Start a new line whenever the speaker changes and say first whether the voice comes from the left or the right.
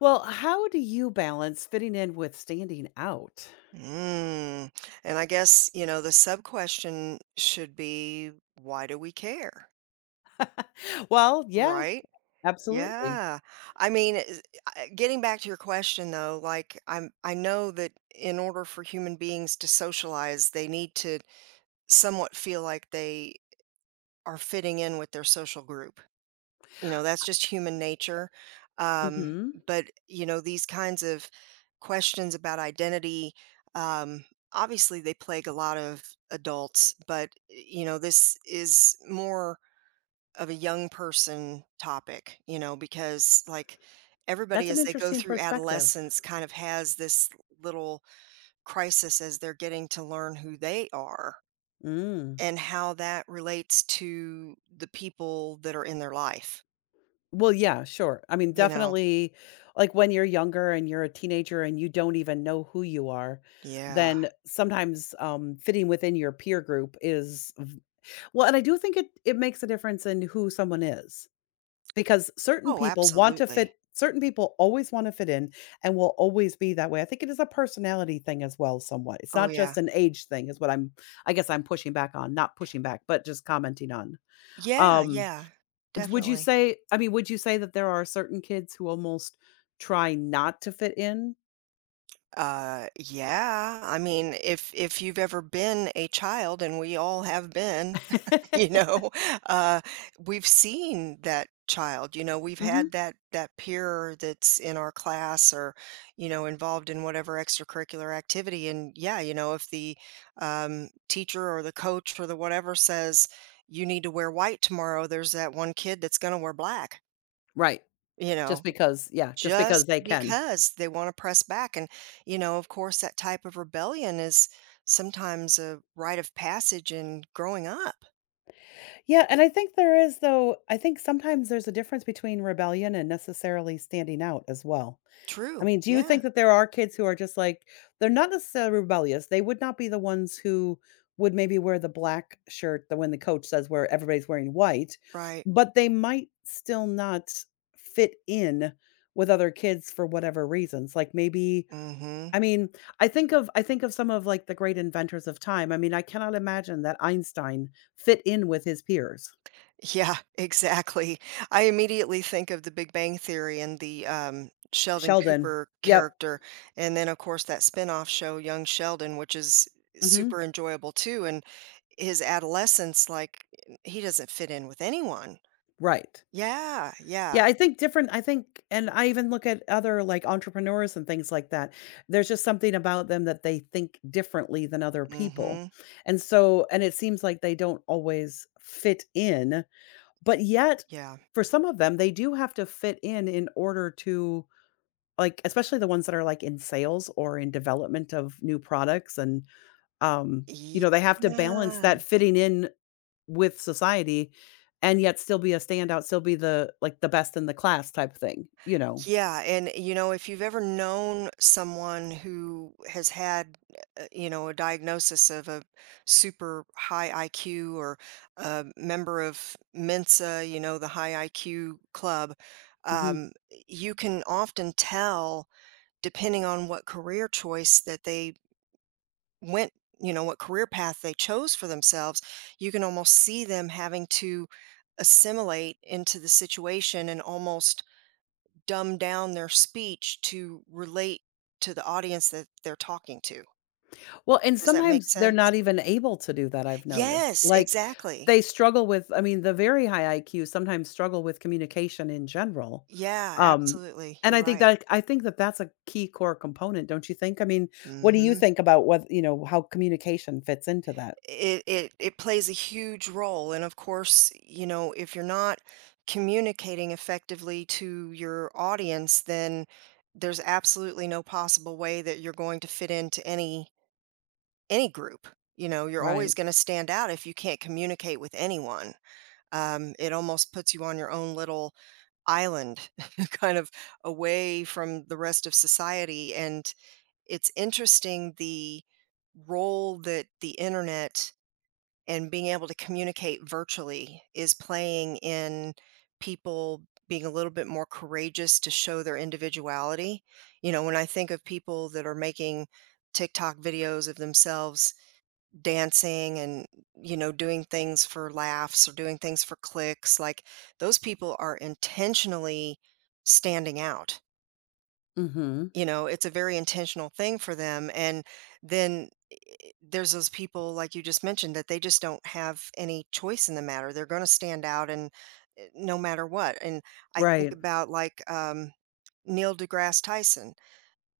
left: Well, how do you balance fitting in with standing out?
right: Mm. And I guess, you know, the sub question should be, why do we care?
left: Well, yeah,
right: Right?
left: absolutely.
right: Yeah. I mean, getting back to your question though, like I know that in order for human beings to socialize, they need to somewhat feel like they are fitting in with their social group. You know, that's just human nature. Um,
left: Mhm.
right: but, you know, these kinds of questions about identity, um, obviously they plague a lot of adults, but, you know, this is more of a young person topic, you know, because like
left: That's
right: everybody
left: an
right: as they go
left: interesting
right: through
left: perspective.
right: adolescence kind of has this little crisis as they're getting to learn who they are
left: Mm.
right: and how that relates to the people that are in their life,
left: Well, yeah, sure. I mean,
right: you know?
left: definitely like when you're younger and you're a teenager and you don't even know who you are,
right: Yeah.
left: then sometimes fitting within your peer group is well, and I do think it makes a difference in who someone is. Because
right: Oh, absolutely.
left: certain people always wanna fit in and will always be that way. I think it is a personality thing as well somewhat. It's
right: Oh,
left: not
right: yeah.
left: just an age thing is what I'm I guess, I'm pushing back on, not pushing back, but just commenting on.
right: Yeah,
left: Um,
right: yeah,
left: would you
right: definitely.
left: say, I mean, would you say that there are certain kids who almost try not to fit in?
right: Yeah, I mean, if you've ever been a child, and we all have been, you know, uh, we've seen that child, you know, we've had
left: Mhm.
right: that peer that's in our class or, you know, involved in whatever extracurricular activity. And yeah, you know, if the teacher or the coach or the whatever says you need to wear white tomorrow, there's that one kid that's going to wear black,
left: Right.
right: you
left: Just
right: know,
left: because, yeah, just because
right: just
left: they can.
right: because they want to press back. And, you know, of course, that type of rebellion is sometimes a rite of passage in growing up.
left: Yeah, and I think there is though I think sometimes there's a difference between rebellion and necessarily standing out as well. I
right: True.
left: mean, do you
right: Yeah.
left: think that there are kids who are just like they're not necessarily rebellious, they would not be the ones who would maybe wear the black shirt that when the coach says where everybody's wearing white,
right: Right.
left: but they might still not fit in with other kids for whatever reasons, like, maybe
right: Mm-hmm.
left: I mean, I think of some of, like, the great inventors of time. I mean, I cannot imagine that Einstein fit in with his peers.
right: Yeah, exactly. I immediately think of the Big Bang Theory and the Sheldon
left: Sheldon.
right: Cooper
left: Yep.
right: character. And then, of course, that spin-off show, Young Sheldon, which is
left: Mhm.
right: super enjoyable too. And his adolescence, like, he doesn't fit in with anyone.
left: Right.
right: Yeah. Yeah.
left: Yeah, I think, and I even look at other, like, entrepreneurs and things like that. There's just something about them that they think differently than other people.
right: Mm-hmm.
left: And it seems like they don't always fit in, but yet,
right: Yeah.
left: for some of them, they do have to fit in order to like, especially the ones that are, like, in sales or in development of new products and, um, you know, they have to balance
right: Yeah.
left: that fitting in with society and yet still be a standout, still be the, like, the best in the class type thing, you know?
right: Yeah, and, you know, if you've ever known someone who has had, you know, a diagnosis of a super high IQ or a member of Mensa, you know, the high IQ club,
left: Mhm.
right: um, you can often tell, depending on what career choice that they went you know what career path they chose for themselves, you can almost see them having to assimilate into the situation and almost dumb down their speech to relate to the audience that they're talking to.
left: Well, and
right: Does that make
left: sometimes they're
right: sense?
left: not even able to do that, I've noticed.
right: Yes,
left: Like,
right: exactly.
left: they struggle with, I mean, the very high IQ sometimes struggle with communication in general.
right: Yeah,
left: Um,
right: absolutely,
left: and
right: you're right.
left: I think that that's a key core component, don't you think? I mean, what do you
right: Mhm.
left: think about how communication fits into that?
right: It plays a huge role, and of course, you know, if you're not communicating effectively to your audience, then there's absolutely no possible way that you're going to fit into any group. You know, you're
left: Right.
right: always going to stand out if you can't communicate with anyone. It almost puts you on your own little island, kind of away from the rest of society. And it's interesting the role that the internet and being able to communicate virtually is playing in people being a little bit more courageous to show their individuality. You know, when I think of people that are making TikTok videos of themselves dancing and, you know, doing things for laughs or doing things for clicks, like those people are intentionally standing out.
left: Mhm.
right: You know, it's a very intentional thing for them. And then there's those people like you just mentioned that they just don't have any choice in the matter. They're going to stand out, and no matter what. And I think
left: Right.
right: about like Neil deGrasse Tyson,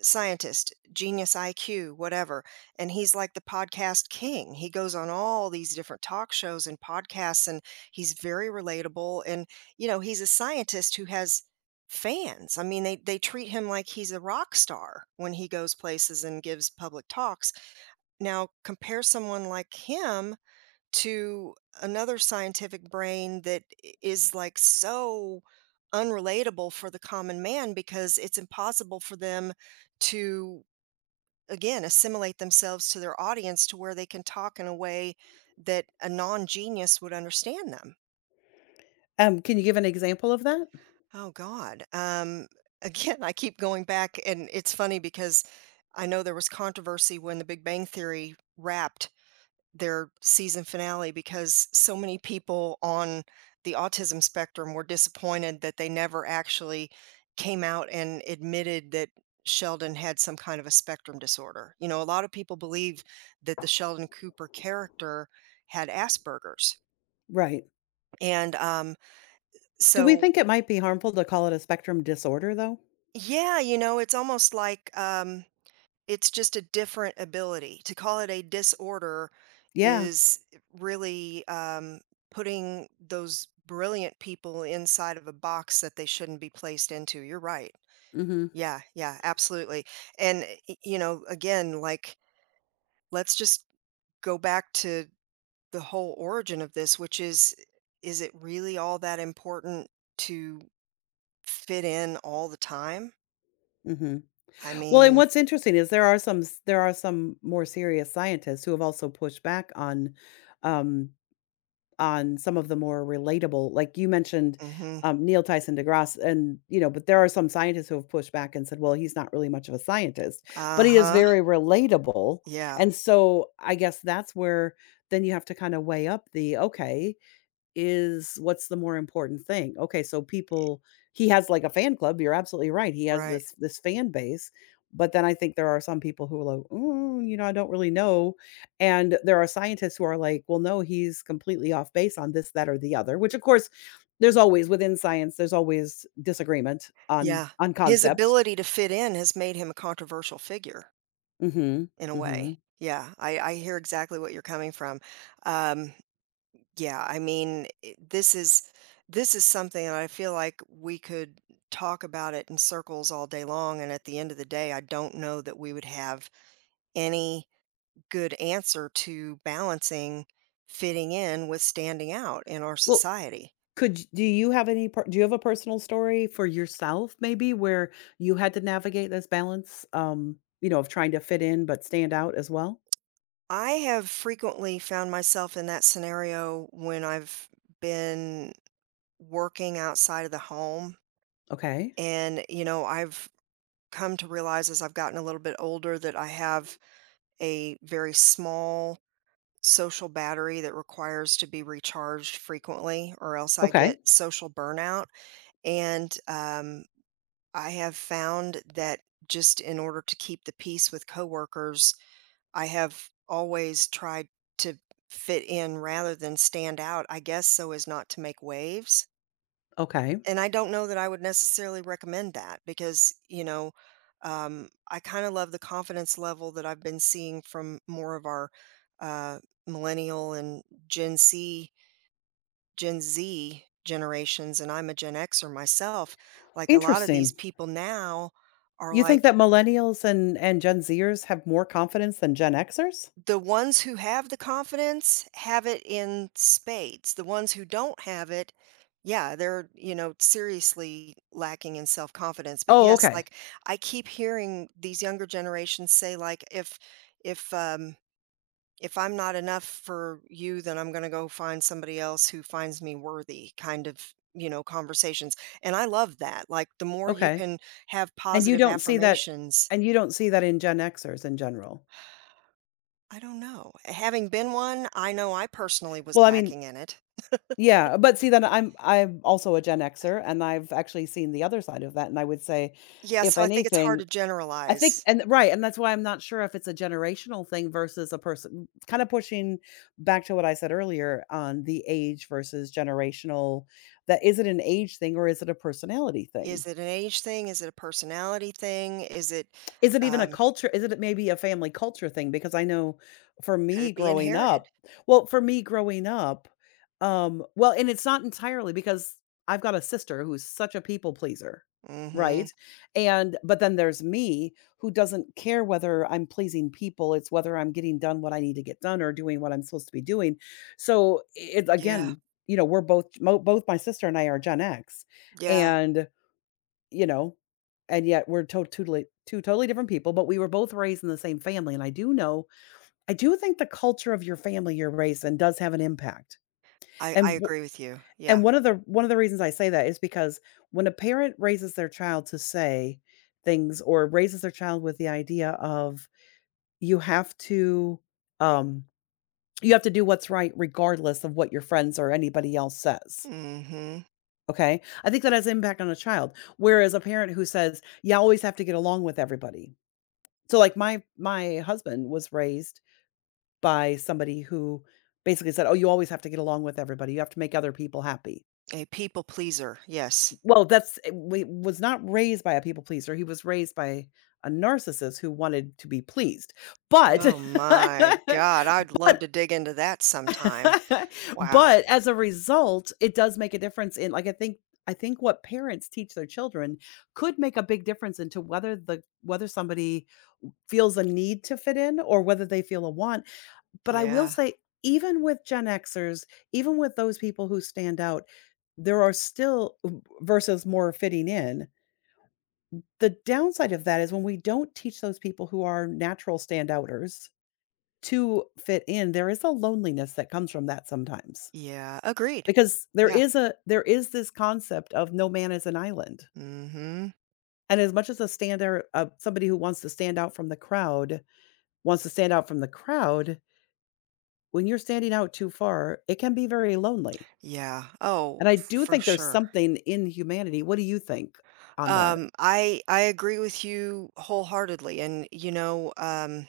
right: scientist, genius IQ, whatever. And he's like the podcast king. He goes on all these different talk shows and podcasts, and he's very relatable. And, you know, he's a scientist who has fans. I mean, they treat him like he's a rock star when he goes places and gives public talks. Now, compare someone like him to another scientific brain that is like so unrelatable for the common man, because it's impossible for them to, again, assimilate themselves to their audience to where they can talk in a way that a non genius would understand them.
left: Can you give an example of that?
right: Oh, God. Again, I keep going back, and it's funny because I know there was controversy when the Big Bang Theory wrapped their season finale, because so many people on the autism spectrum were disappointed that they never actually came out and admitted that Sheldon had some kind of a spectrum disorder. You know, a lot of people believe that the Sheldon Cooper character had Asperger's.
left: Right.
right: And
left: Do we
right: so,
left: think it might be harmful to call it a spectrum disorder, though?
right: yeah, you know, it's almost like, it's just a different ability. To call it a disorder
left: Yeah.
right: is really, putting those brilliant people inside of a box that they shouldn't be placed into. You're right.
left: Mhm,
right: Yeah, yeah, absolutely. And, y you know, again, like, let's just go back to the whole origin of this, which is it really all that important to fit in all the time?
left: mhm.
right: I
left: Well, and
right: mean,
left: what's interesting is there are some s there are some more serious scientists who have also pushed back um, on some of the more relatable, like you mentioned,
right: mhm.
left: Neil Tyson deGrasse, and, you know, but there are some scientists who have pushed back and said, "Well, he's not really much of a scientist," but he is
right: Uh-huh.
left: very relatable,
right: Yeah,
left: and so I guess that's where then you have to kinda weigh up the, "Okay, is what's the more important thing? Okay, so people he has like a fan club, you're absolutely right, he has
right: right.
left: this fan base, but then I think there are some people who are like, "Ooh, you know, I don't really know," and there are scientists who are like, "Well, no, he's completely off base on this, that, or the other," which, of course, there's always within science, there's always disagreement
right: Yeah.
left: on
right: His
left: concepts.
right: ability to fit in has made him a controversial figure,
left: Mhm,
right: in a way.
left: mhm.
right: Yeah, I hear exactly what you're coming from. Um, yeah, I mean, I this is something that I feel like we could talk about it in circles all day long, and at the end of the day, I don't know that we would have any good answer to balancing fitting in with standing out in our
left: Well
right: society.
left: Could y do you have any per do you have a personal story for yourself maybe where you had to navigate this balance, you know, of trying to fit in but stand out as well?
right: I have frequently found myself in that scenario when I've been working outside of the home.
left: Okay.
right: And, you know, I've come to realize as I've gotten a little bit older that I have a very small social battery that requires to be recharged frequently, or else I get
left: Okay.
right: social burnout. And I have found that just in order to keep the peace with coworkers, I have always tried to fit in rather than stand out, I guess, so as not to make waves.
left: Okay.
right: And I don't know that I would necessarily recommend that, because, you know, I kind of love the confidence level that I've been seeing from more of our uh, millennial and Gen C, Gen Z generations, and I'm a Gen Xer myself. Like a lot of these
left: Interesting.
right: people now are
left: You think that
right: like,
left: millennials and Gen Zers have more confidence than Gen Xers?
right: the ones who have the confidence have it in spades. The ones who don't have it, yeah, they're, you know, seriously lacking in self-confidence. But
left: Oh,
right: yes,
left: okay.
right: like I keep hearing these younger generations say like, if um if I'm not enough for you, then I'm going to go find somebody else who finds me worthy kind of, you know, conversations. And I love that. Like the more you
left: Okay.
right: can have
left: And you
right: positive
left: don't see that
right: affirmations.
left: and you don't see that in Gen Xers in general?
right: I don't know. Having been one, I know I personally was
left: Well, I mean
right: lacking in it.
left: yeah, but see then I'm also a Gen Xer, and I've actually seen the other side of that, and I would say,
right: Yeah,
left: if
right: so I think it's hard
left: anything,
right: to
left: I think
right: generalize.
left: and right, and that's why I'm not sure if it's a generational thing versus a person kind of pushing back to what I said earlier on the age versus generational, that is it an age thing or is it a personality thing?
right: Is it an age thing? Is it a personality thing? Is it, um,
left: Is it maybe a family culture thing? Because I know for
right: could
left: me
right: it be
left: growing
right: inherited?
left: up well, for me growing up, well, and it's not entirely because I've got a sister who's such a people pleaser, right?
right: Mhm.
left: And but then there's me who doesn't care whether I'm pleasing people, it's whether I'm getting done what I need to get done or doing what I'm supposed to be doing. So, it
right: Yeah,
left: again, you know, we're both, my sister and I are Gen X,
right: yeah.
left: and, you know and yet we're to totally two totally different people, but we were both raised in the same family, and I do think the culture of your family you're raised in does have an impact. And
right: I
left: w
right: agree with you. Yeah.
left: and one of the reasons I say that is because when a parent raises their child to say things or raises their child with the idea of you have to, um, you have to do what's right regardless of what your friends or anybody else says,
right: Mhm.
left: okay? I think that has impact on a child, whereas a parent who says, "You always have to get along with everybody." So, like, my husband was raised by somebody who basically said, "Oh, you always have to get along with everybody. You have to make other people happy."
right: A people pleaser. Yes.
left: Well, that's eh, we was not raised by a people pleaser. He was raised by a narcissist who wanted to be pleased. But
right: Oh my
left: but
right: god. I'd love to dig into that sometime. Wow.
left: but as a result, it does make a difference in, like, I think what parents teach their children could make a big difference into whether somebody feels a need to fit in or whether they feel a want. But I will
right: Yeah.
left: say, even with Gen Xers, even with those people who stand out, there are still versus more fitting in, the downside of that is when we don't teach those people who are natural standouters to fit in, there is a loneliness that comes from that sometimes.
right: Yeah. Agreed.
left: Because there
right: Yeah.
left: is a there is this concept of no man is an island.
right: Mhm.
left: And as much as a stander somebody who wants to stand out from the crowd wants to stand out from the crowd, when you're standing out too far, it can be very lonely.
right: Yeah. Oh,
left: And I do
right: for
left: think there's
right: sure.
left: something in humanity. What do you think on that?
right: I agree with you wholeheartedly, and you know,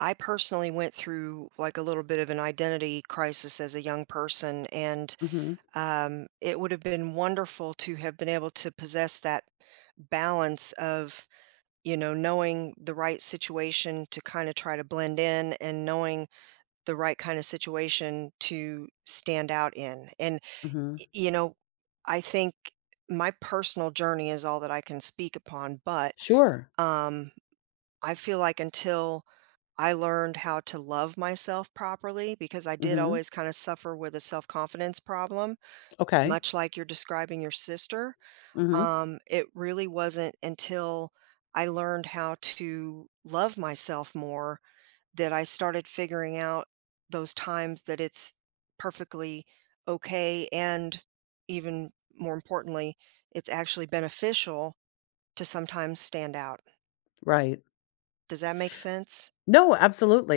right: I personally went through like a little bit of an identity crisis as a young person, and
left: Mhm,
right: it would have been wonderful to have been able to possess that balance of, you know, knowing the right situation to kind of try to blend in, and knowing the right kind of situation to stand out in. And
left: mhm.
right: you know, I think my personal journey is all that I can speak upon, but
left: Sure.
right: Um, I feel like until I learned how to love myself properly, because I did
left: Mhm.
right: always kind of suffer with a self confidence problem,
left: Okay.
right: much like you're describing your sister.
left: Mhm.
right: It really wasn't until I learned how to love myself more that I started figuring out those times that it's perfectly okay, and even more importantly, it's actually beneficial to sometimes stand out.
left: Right.
right: Does that make sense?
left: No,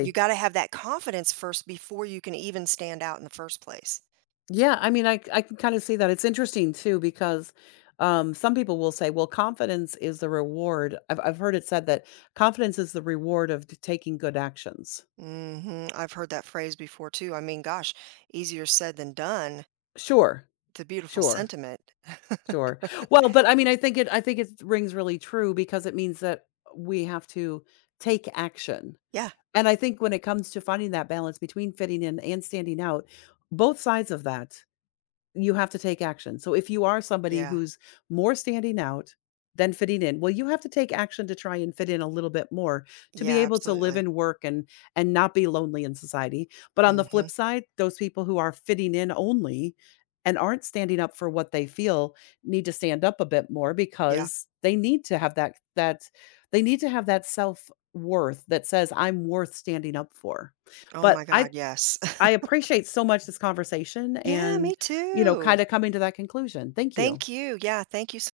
right: You gotta have that confidence first before you can even stand out in the first place.
left: Yeah, I mean, I can kinda see that. It's interesting too because, some people will say, "Well, confidence is the reward." I've heard it said that confidence is the reward of t taking good actions.
right: Mhm, I've heard that phrase before too. I mean, gosh, easier said than done.
left: Sure,
right: It's a beautiful
left: sure,
right: sentiment.
left: sure. Well, but I mean, I think it rings really true because it means that we have to take action.
right: Yeah,
left: And I think when it comes to finding that balance between fitting in and standing out, both sides of that you have to take action. So if you are somebody
right: yeah,
left: who's more standing out than fitting in, well, you have to take action to try and fit in a little bit more to be
right: yeah,
left: able to live
right: absolutely.
left: and work and not be lonely in society. But on the
right: Mhm,
left: flip side, those people who are fitting in only and aren't standing up for what they feel need to stand up a bit more
right: yeah.
left: because they need to have that that they need to have that self worth that says I'm worth standing up for.
right: Oh
left: But
right: my god, yes.
left: I appreciate so much this conversation
right: Yeah,
left: and,
right: me
left: you know,
right: too.
left: kinda coming to that conclusion. Thank you.
right: Thank you. Yeah, thank you so